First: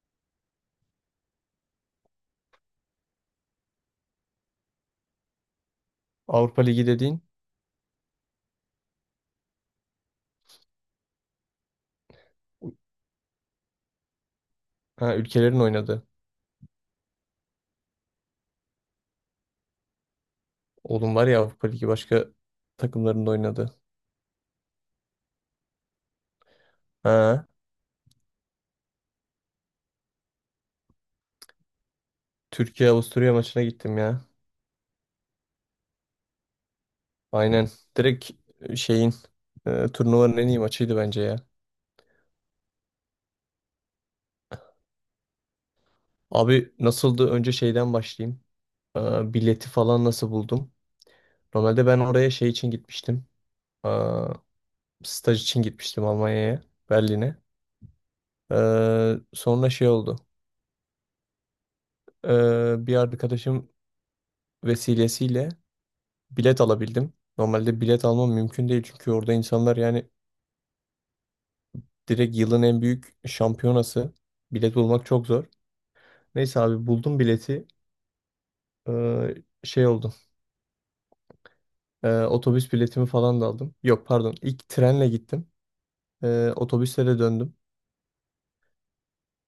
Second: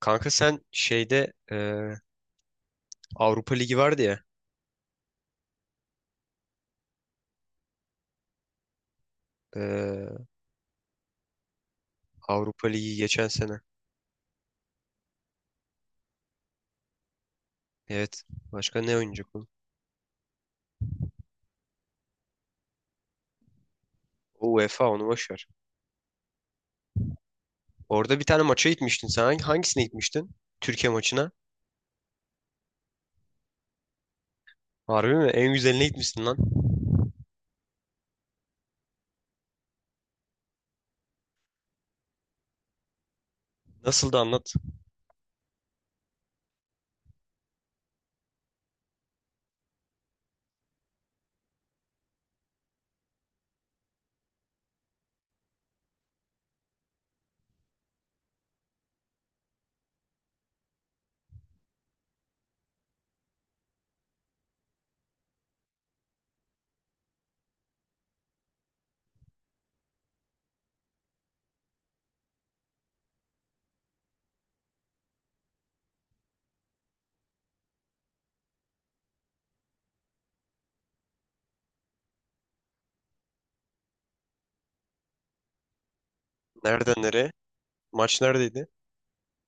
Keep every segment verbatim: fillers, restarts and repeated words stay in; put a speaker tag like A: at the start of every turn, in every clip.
A: Kanka sen şeyde e, Avrupa Ligi vardı ya.
B: Avrupa Ligi dediğin
A: e, Avrupa Ligi geçen sene.
B: ha, ülkelerin oynadı.
A: Evet. Başka ne oynayacak oğlum?
B: Oğlum var ya Avrupa Ligi başka takımların da oynadı.
A: O UEFA, onu boş ver.
B: Ha,
A: Orada bir tane maça gitmiştin sen. Hangi- Hangisine gitmiştin? Türkiye maçına.
B: Türkiye Avusturya maçına gittim ya.
A: Harbi mi? En güzeline gitmişsin lan.
B: Aynen. Direkt e, şeyin e, turnuvanın en iyi maçıydı bence ya.
A: Nasıl da anlat.
B: Abi nasıldı? Önce şeyden başlayayım. Aa, bileti falan nasıl buldum? Normalde ben oraya şey için gitmiştim. Aa, staj için gitmiştim Almanya'ya, Berlin'e. Ee, sonra şey oldu. Ee, bir arkadaşım vesilesiyle bilet alabildim. Normalde bilet almam mümkün değil çünkü orada insanlar yani direkt yılın en büyük şampiyonası. Bilet bulmak çok zor. Neyse abi buldum bileti. Ee, Şey oldu. Ee, otobüs biletimi falan da aldım. Yok pardon. İlk trenle gittim. Ee,
A: Nereden
B: otobüsle de
A: nereye?
B: döndüm.
A: Maç neredeydi?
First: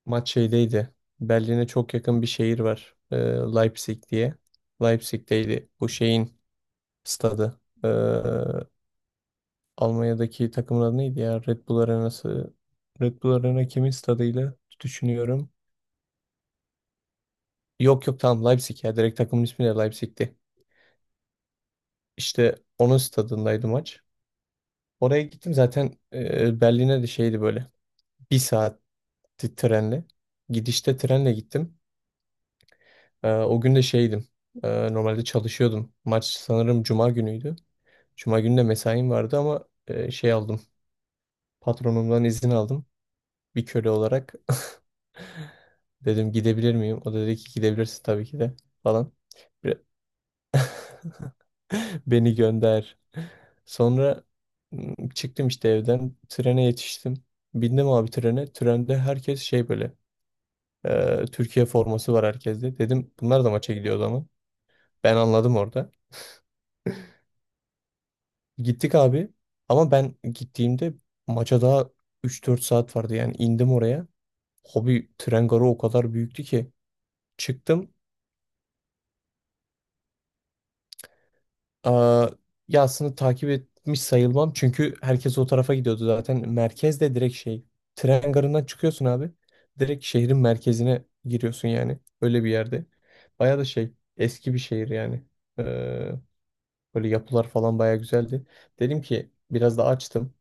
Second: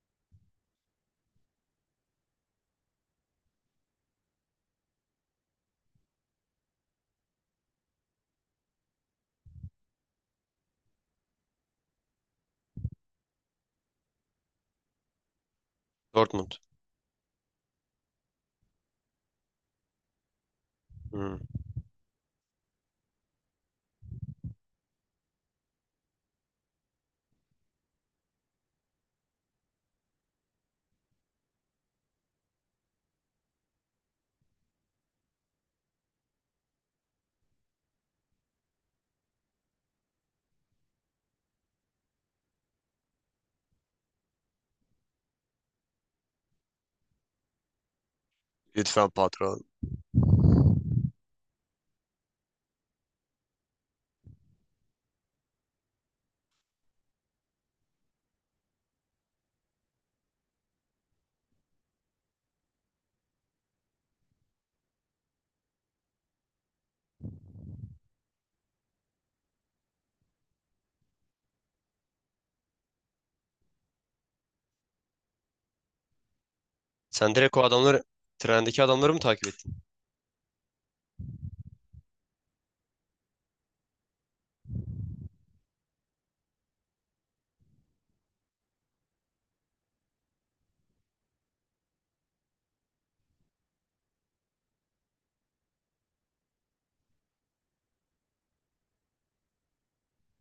B: Maç şeydeydi. Berlin'e çok yakın bir şehir var. Ee, Leipzig diye. Leipzig'teydi. Bu şeyin stadı. Ee, Almanya'daki takımın adı neydi ya? Red Bull Arena'sı. Red Bull Arena kimin stadıyla düşünüyorum.
A: Dortmund.
B: Yok yok tamam Leipzig ya. Direkt takımın ismi de Leipzig'ti.
A: Hmm.
B: İşte onun stadındaydı maç. Oraya gittim zaten e, Berlin'e de şeydi böyle. Bir saatti trenle. Gidişte trenle gittim. E, o gün de şeydim. E, normalde çalışıyordum. Maç sanırım Cuma günüydü. Cuma günü de mesaim vardı ama e, şey aldım. Patronumdan izin aldım. Bir köle olarak. Dedim gidebilir miyim? O da dedi ki gidebilirsin tabii ki de
A: Lütfen
B: falan.
A: patron.
B: Bir- Beni gönder. Sonra m, çıktım işte evden. Trene yetiştim. Bindim abi trene. Trende herkes şey böyle. e, Türkiye forması var herkeste. Dedim bunlar da maça gidiyor o zaman. Ben anladım orada. Gittik abi. Ama ben gittiğimde maça daha üç dört saat vardı. Yani indim oraya. Hobi tren garı o kadar büyüktü ki.
A: Sen direkt o
B: Çıktım.
A: adamları, trendeki adamları mı takip ettin?
B: Aa, ya aslında takip etmiş sayılmam. Çünkü herkes o tarafa gidiyordu zaten. Merkezde direkt şey. Tren garından çıkıyorsun abi. Direkt şehrin merkezine giriyorsun yani. Öyle bir yerde. Baya da şey. Eski bir şehir yani. Ee, Böyle yapılar falan baya güzeldi. Dedim ki biraz da açtım.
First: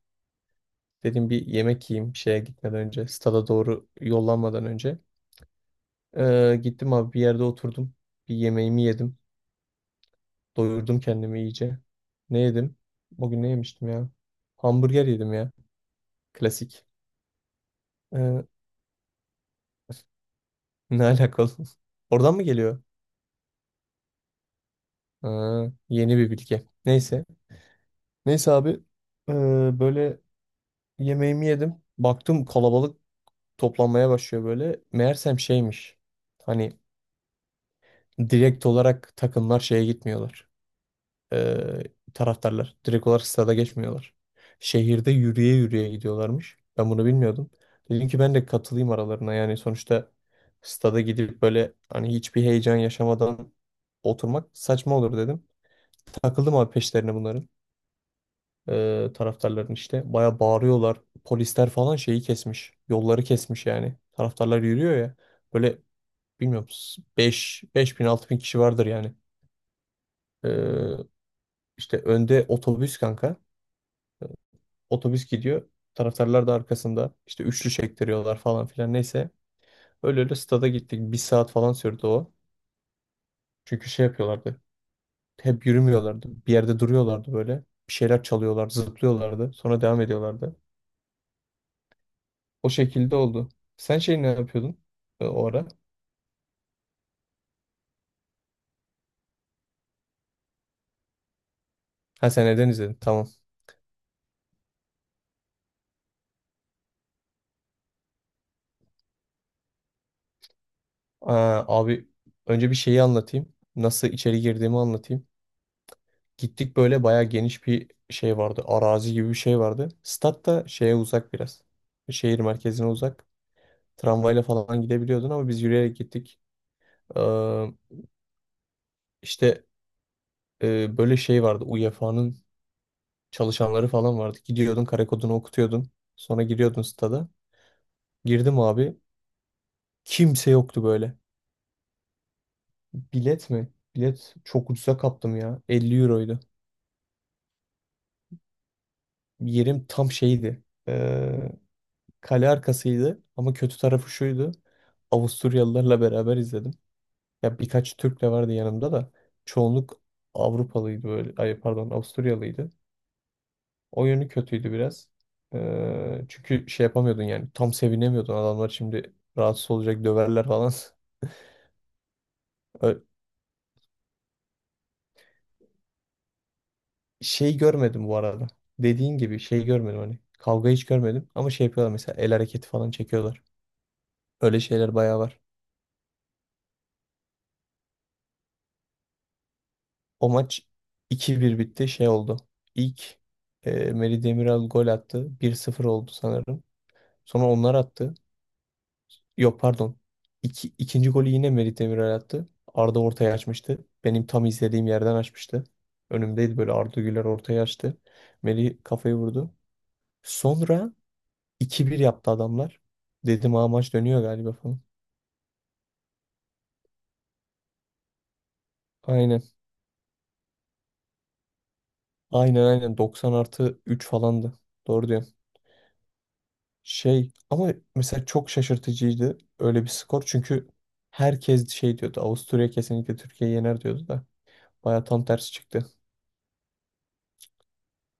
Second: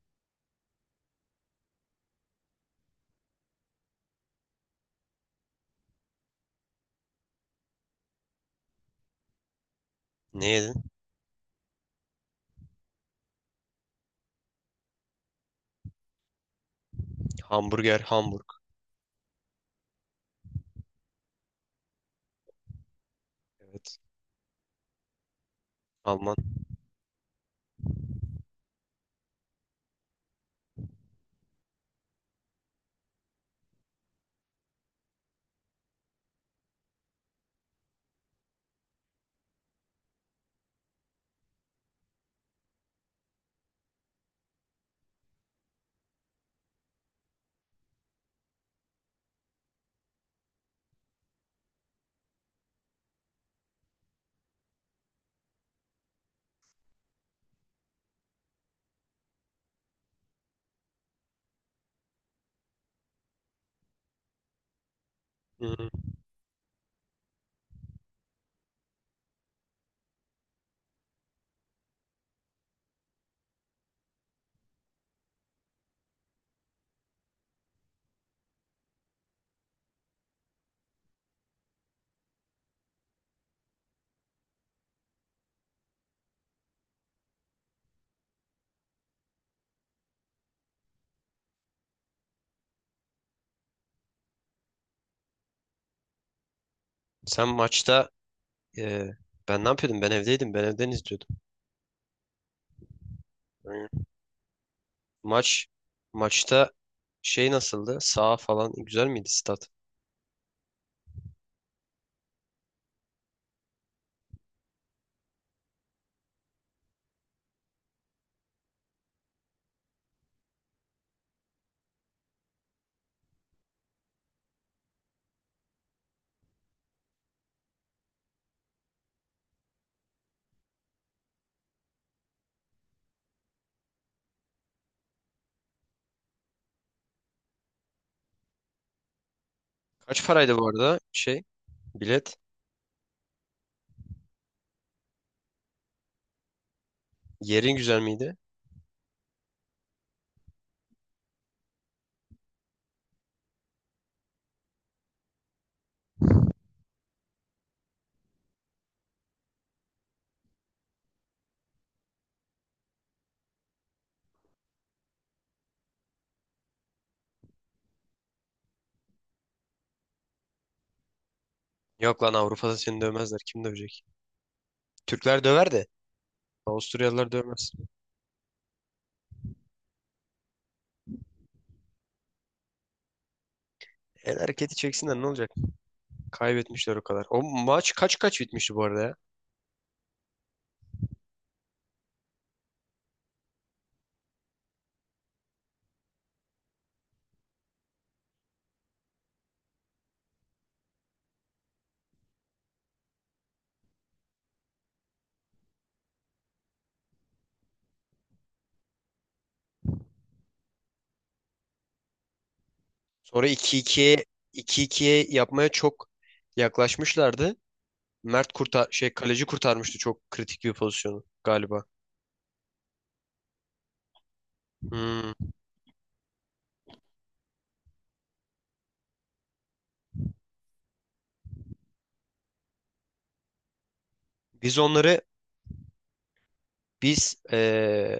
B: Dedim bir yemek yiyeyim şeye gitmeden önce. Stada doğru yollanmadan önce. Ee, gittim abi bir yerde oturdum. Bir yemeğimi yedim.
A: Ne yedin?
B: Doyurdum kendimi iyice. Ne yedim? O gün ne yemiştim ya? Hamburger yedim ya. Klasik.
A: Hamburger,
B: Ee,
A: Hamburg.
B: Ne alakalı? Oradan mı geliyor?
A: Evet.
B: Aa, yeni bir
A: Alman.
B: bilgi. Neyse. Neyse abi. ee, Böyle yemeğimi yedim. Baktım kalabalık toplanmaya başlıyor böyle. Meğersem şeymiş. Hani direkt olarak takımlar şeye gitmiyorlar. eee, Taraftarlar. Direkt olarak stada geçmiyorlar. Şehirde yürüye yürüye gidiyorlarmış. Ben bunu bilmiyordum. Dedim ki ben de katılayım aralarına. Yani sonuçta stada gidip böyle hani hiçbir heyecan yaşamadan oturmak saçma olur dedim. Takıldım abi peşlerine bunların. Eee taraftarların işte. Baya bağırıyorlar. Polisler falan şeyi kesmiş. Yolları kesmiş yani. Taraftarlar yürüyor ya. Böyle
A: Hmm.
B: bilmiyorum, Beş beş bin altı bin kişi vardır yani. Eee işte önde otobüs kanka. Otobüs gidiyor. Taraftarlar da arkasında. İşte üçlü çektiriyorlar falan filan. Neyse. Öyle öyle stada gittik. Bir saat falan sürdü o. Çünkü şey yapıyorlardı. Hep yürümüyorlardı. Bir yerde duruyorlardı böyle. Bir şeyler çalıyorlardı, zıplıyorlardı. Sonra devam ediyorlardı. O şekilde oldu. Sen şey ne yapıyordun e, o ara?
A: Sen maçta Ee, ben ne yapıyordum? Ben evdeydim. Ben evden izliyordum.
B: Ha sen neden izledin? Tamam.
A: Hı. Maç maçta şey nasıldı? Sağ falan güzel miydi stat?
B: Aa, abi önce bir şeyi anlatayım. Nasıl içeri girdiğimi anlatayım. Gittik böyle bayağı geniş bir şey vardı. Arazi gibi bir şey vardı. Stat da şeye uzak biraz. Şehir merkezine uzak. Tramvayla falan gidebiliyordun ama biz yürüyerek gittik. Ee, işte e, böyle şey vardı. UEFA'nın çalışanları falan vardı. Gidiyordun kare kodunu okutuyordun. Sonra giriyordun stada. Girdim abi.
A: Kaç
B: Kimse
A: paraydı bu
B: yoktu
A: arada
B: böyle.
A: şey bilet?
B: Bilet mi? Bilet çok ucuza kaptım ya. elli euroydu.
A: Yerin güzel miydi?
B: Yerim tam şeydi. Ee, Kale arkasıydı. Ama kötü tarafı şuydu. Avusturyalılarla beraber izledim. Ya birkaç Türk de vardı yanımda da. Çoğunluk Avrupalıydı böyle. Ay pardon Avusturyalıydı. O yönü kötüydü biraz. Ee, çünkü şey yapamıyordun yani. Tam sevinemiyordun. Adamlar şimdi rahatsız olacak döverler falan.
A: Yok lan, Avrupa'da seni
B: Ö-
A: dövmezler. Kim dövecek? Türkler döver de Avusturyalılar
B: Şey
A: dövmez.
B: görmedim bu arada. Dediğin gibi şey görmedim hani. Kavga hiç görmedim. Ama şey yapıyorlar mesela el hareketi falan çekiyorlar.
A: El
B: Öyle
A: hareketi
B: şeyler
A: çeksinler
B: bayağı
A: ne
B: var.
A: olacak? Kaybetmişler o kadar. O maç kaç kaç bitmişti bu arada ya?
B: O maç iki bir bitti. Şey oldu. İlk e, Melih Demiral gol attı. Bir sıfır oldu sanırım. Sonra onlar attı. Yok pardon. İki, ikinci golü yine Merih Demiral attı. Arda ortaya açmıştı. Benim tam izlediğim yerden açmıştı. Önümdeydi böyle Arda Güler ortaya açtı. Merih kafayı vurdu. Sonra iki bir yaptı adamlar.
A: Sonra
B: Dedim ha maç dönüyor
A: iki ikiye
B: galiba falan.
A: iki ikiye yapmaya çok yaklaşmışlardı. Mert kurtar şey
B: Aynen.
A: kaleci kurtarmıştı çok kritik bir pozisyonu galiba.
B: Aynen aynen doksan artı üç falandı. Doğru
A: Hmm.
B: diyorsun. Şey ama mesela çok şaşırtıcıydı öyle bir skor. Çünkü herkes şey diyordu. Avusturya kesinlikle Türkiye'yi yener diyordu da.
A: Biz
B: Baya
A: onları
B: tam tersi çıktı.
A: biz eee,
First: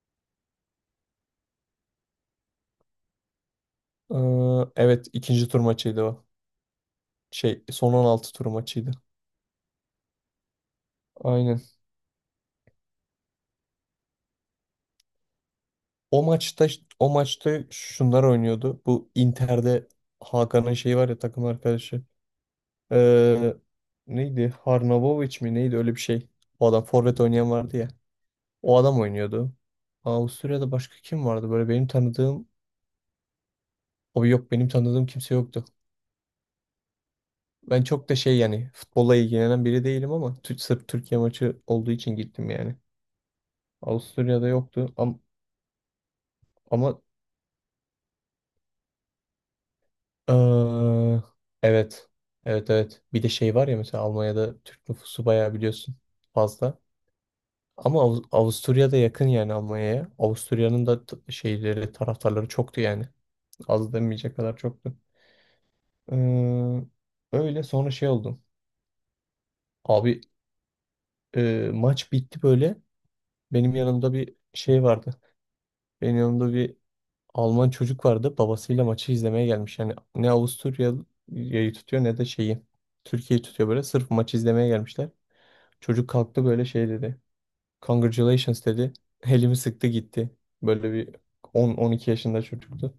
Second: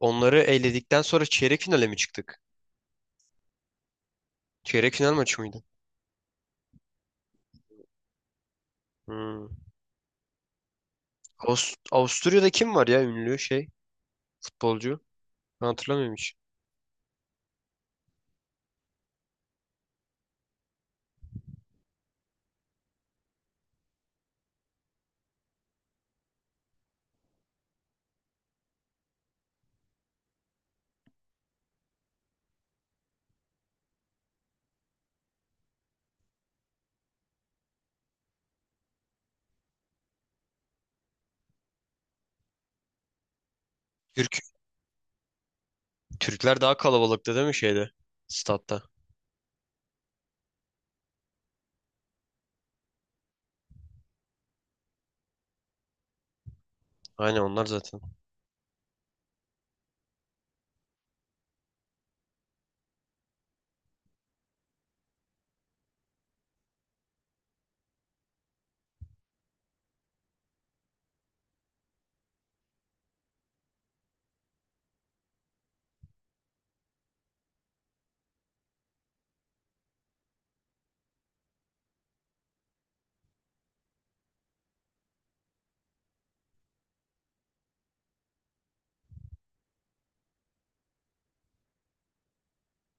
A: onları eledikten sonra çeyrek finale mi çıktık?
B: Ee,
A: Çeyrek
B: Evet
A: final maçı
B: ikinci tur
A: mıydı?
B: maçıydı o. Şey son on altı tur maçıydı.
A: Hmm.
B: Aynen.
A: Avust- Avusturya'da kim var ya ünlü şey futbolcu? Ben hatırlamıyorum
B: O
A: hiç.
B: maçta o maçta şunlar oynuyordu. Bu Inter'de Hakan'ın şeyi var ya takım arkadaşı. Ee, Neydi? Harnavovic mi? Neydi öyle bir şey. O adam forvet oynayan vardı ya. O adam oynuyordu. Avusturya'da başka kim vardı? Böyle benim tanıdığım o yok benim tanıdığım kimse yoktu. Ben çok da şey yani futbolla ilgilenen biri değilim ama Tü- sırf Türkiye maçı olduğu için gittim yani.
A: Türk
B: Avusturya'da yoktu ama,
A: Türkler daha
B: ama
A: kalabalıktı değil mi şeyde? Statta.
B: Aa, evet. Evet evet. Bir de şey var ya mesela Almanya'da Türk nüfusu bayağı biliyorsun fazla.
A: Aynen, onlar zaten.
B: Ama Av- Avusturya'da yakın yani Almanya'ya. Avusturya'nın da t- şeyleri, taraftarları çoktu yani. Az demeyecek kadar çoktu. Ee, Öyle sonra şey oldum. Abi e, maç bitti böyle. Benim yanımda bir şey vardı. Benim yanımda bir Alman çocuk vardı. Babasıyla maçı izlemeye gelmiş. Yani ne Avusturya'yı tutuyor ne de şeyi. Türkiye'yi tutuyor böyle. Sırf maç izlemeye gelmişler. Çocuk kalktı böyle şey dedi. Congratulations dedi. Elimi sıktı gitti. Böyle bir on on iki yaşında çocuktu.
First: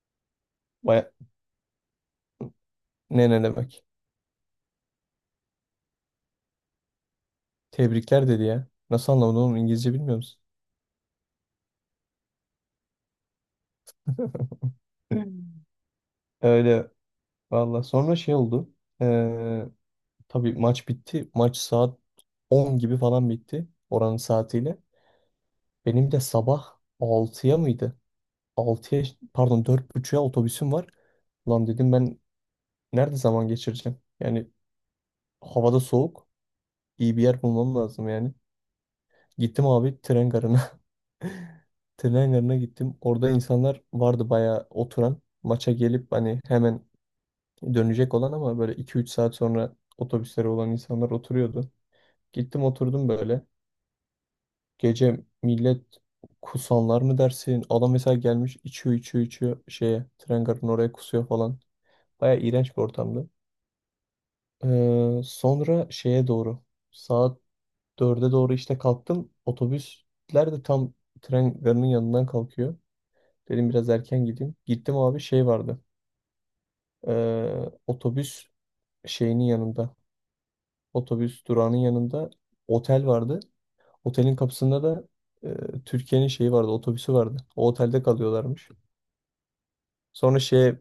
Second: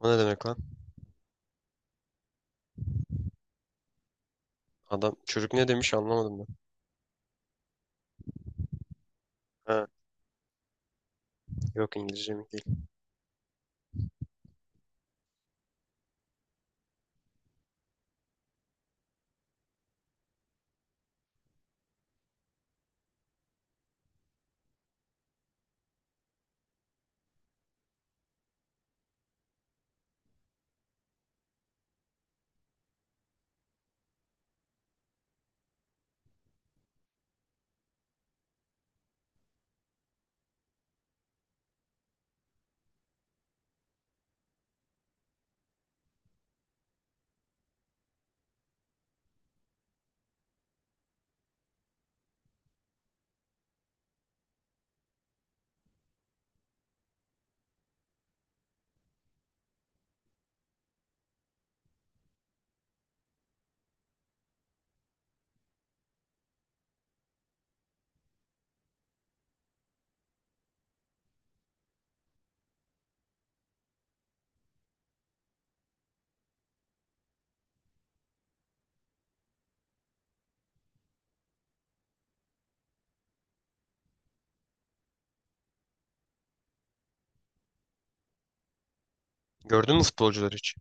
A: O ne demek lan?
B: Baya ne ne demek.
A: Adam çocuk ne demiş, anlamadım ben.
B: Tebrikler dedi ya. Nasıl anlamadın oğlum
A: Ha,
B: İngilizce bilmiyor musun?
A: yok, İngilizce mi değil.
B: Hmm. Öyle valla. Sonra şey oldu. Ee, tabii maç bitti. Maç saat on gibi falan bitti. Oranın saatiyle. Benim de sabah altıya mıydı? altıya pardon dört otuza otobüsüm var. Lan dedim ben nerede zaman geçireceğim? Yani havada soğuk. İyi bir yer bulmam lazım yani. Gittim abi tren garına. Tren garına gittim. Orada insanlar vardı bayağı oturan. Maça gelip hani hemen dönecek olan ama böyle iki üç saat sonra otobüslere olan insanlar oturuyordu. Gittim oturdum böyle. Gece millet kusanlar mı dersin? Adam mesela gelmiş içiyor içiyor içiyor şeye tren garının oraya kusuyor falan. Bayağı iğrenç bir ortamdı. Ee, sonra şeye doğru saat dörde doğru işte kalktım. Otobüsler de tam tren garının yanından kalkıyor. Dedim biraz erken gideyim. Gittim abi şey vardı. Ee, otobüs şeyinin yanında. Otobüs durağının yanında otel vardı. Otelin kapısında da e, Türkiye'nin şeyi vardı. Otobüsü vardı. O otelde kalıyorlarmış.
A: Gördün mü
B: Sonra
A: futbolcuları hiç?
B: şey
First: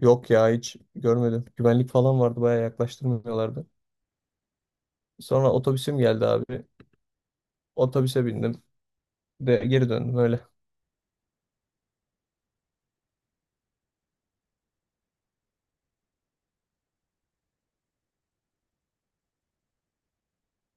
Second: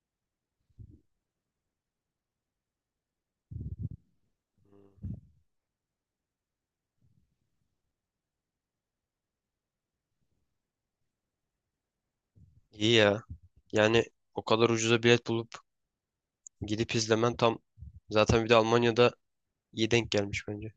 B: yok ya hiç görmedim. Güvenlik falan vardı. Bayağı yaklaştırmıyorlardı.
A: Hmm.
B: Sonra otobüsüm geldi abi. Otobüse bindim. De geri döndüm öyle.
A: İyi ya. Yani o kadar ucuza bilet bulup gidip izlemen tam, zaten bir de Almanya'da iyi denk gelmiş bence.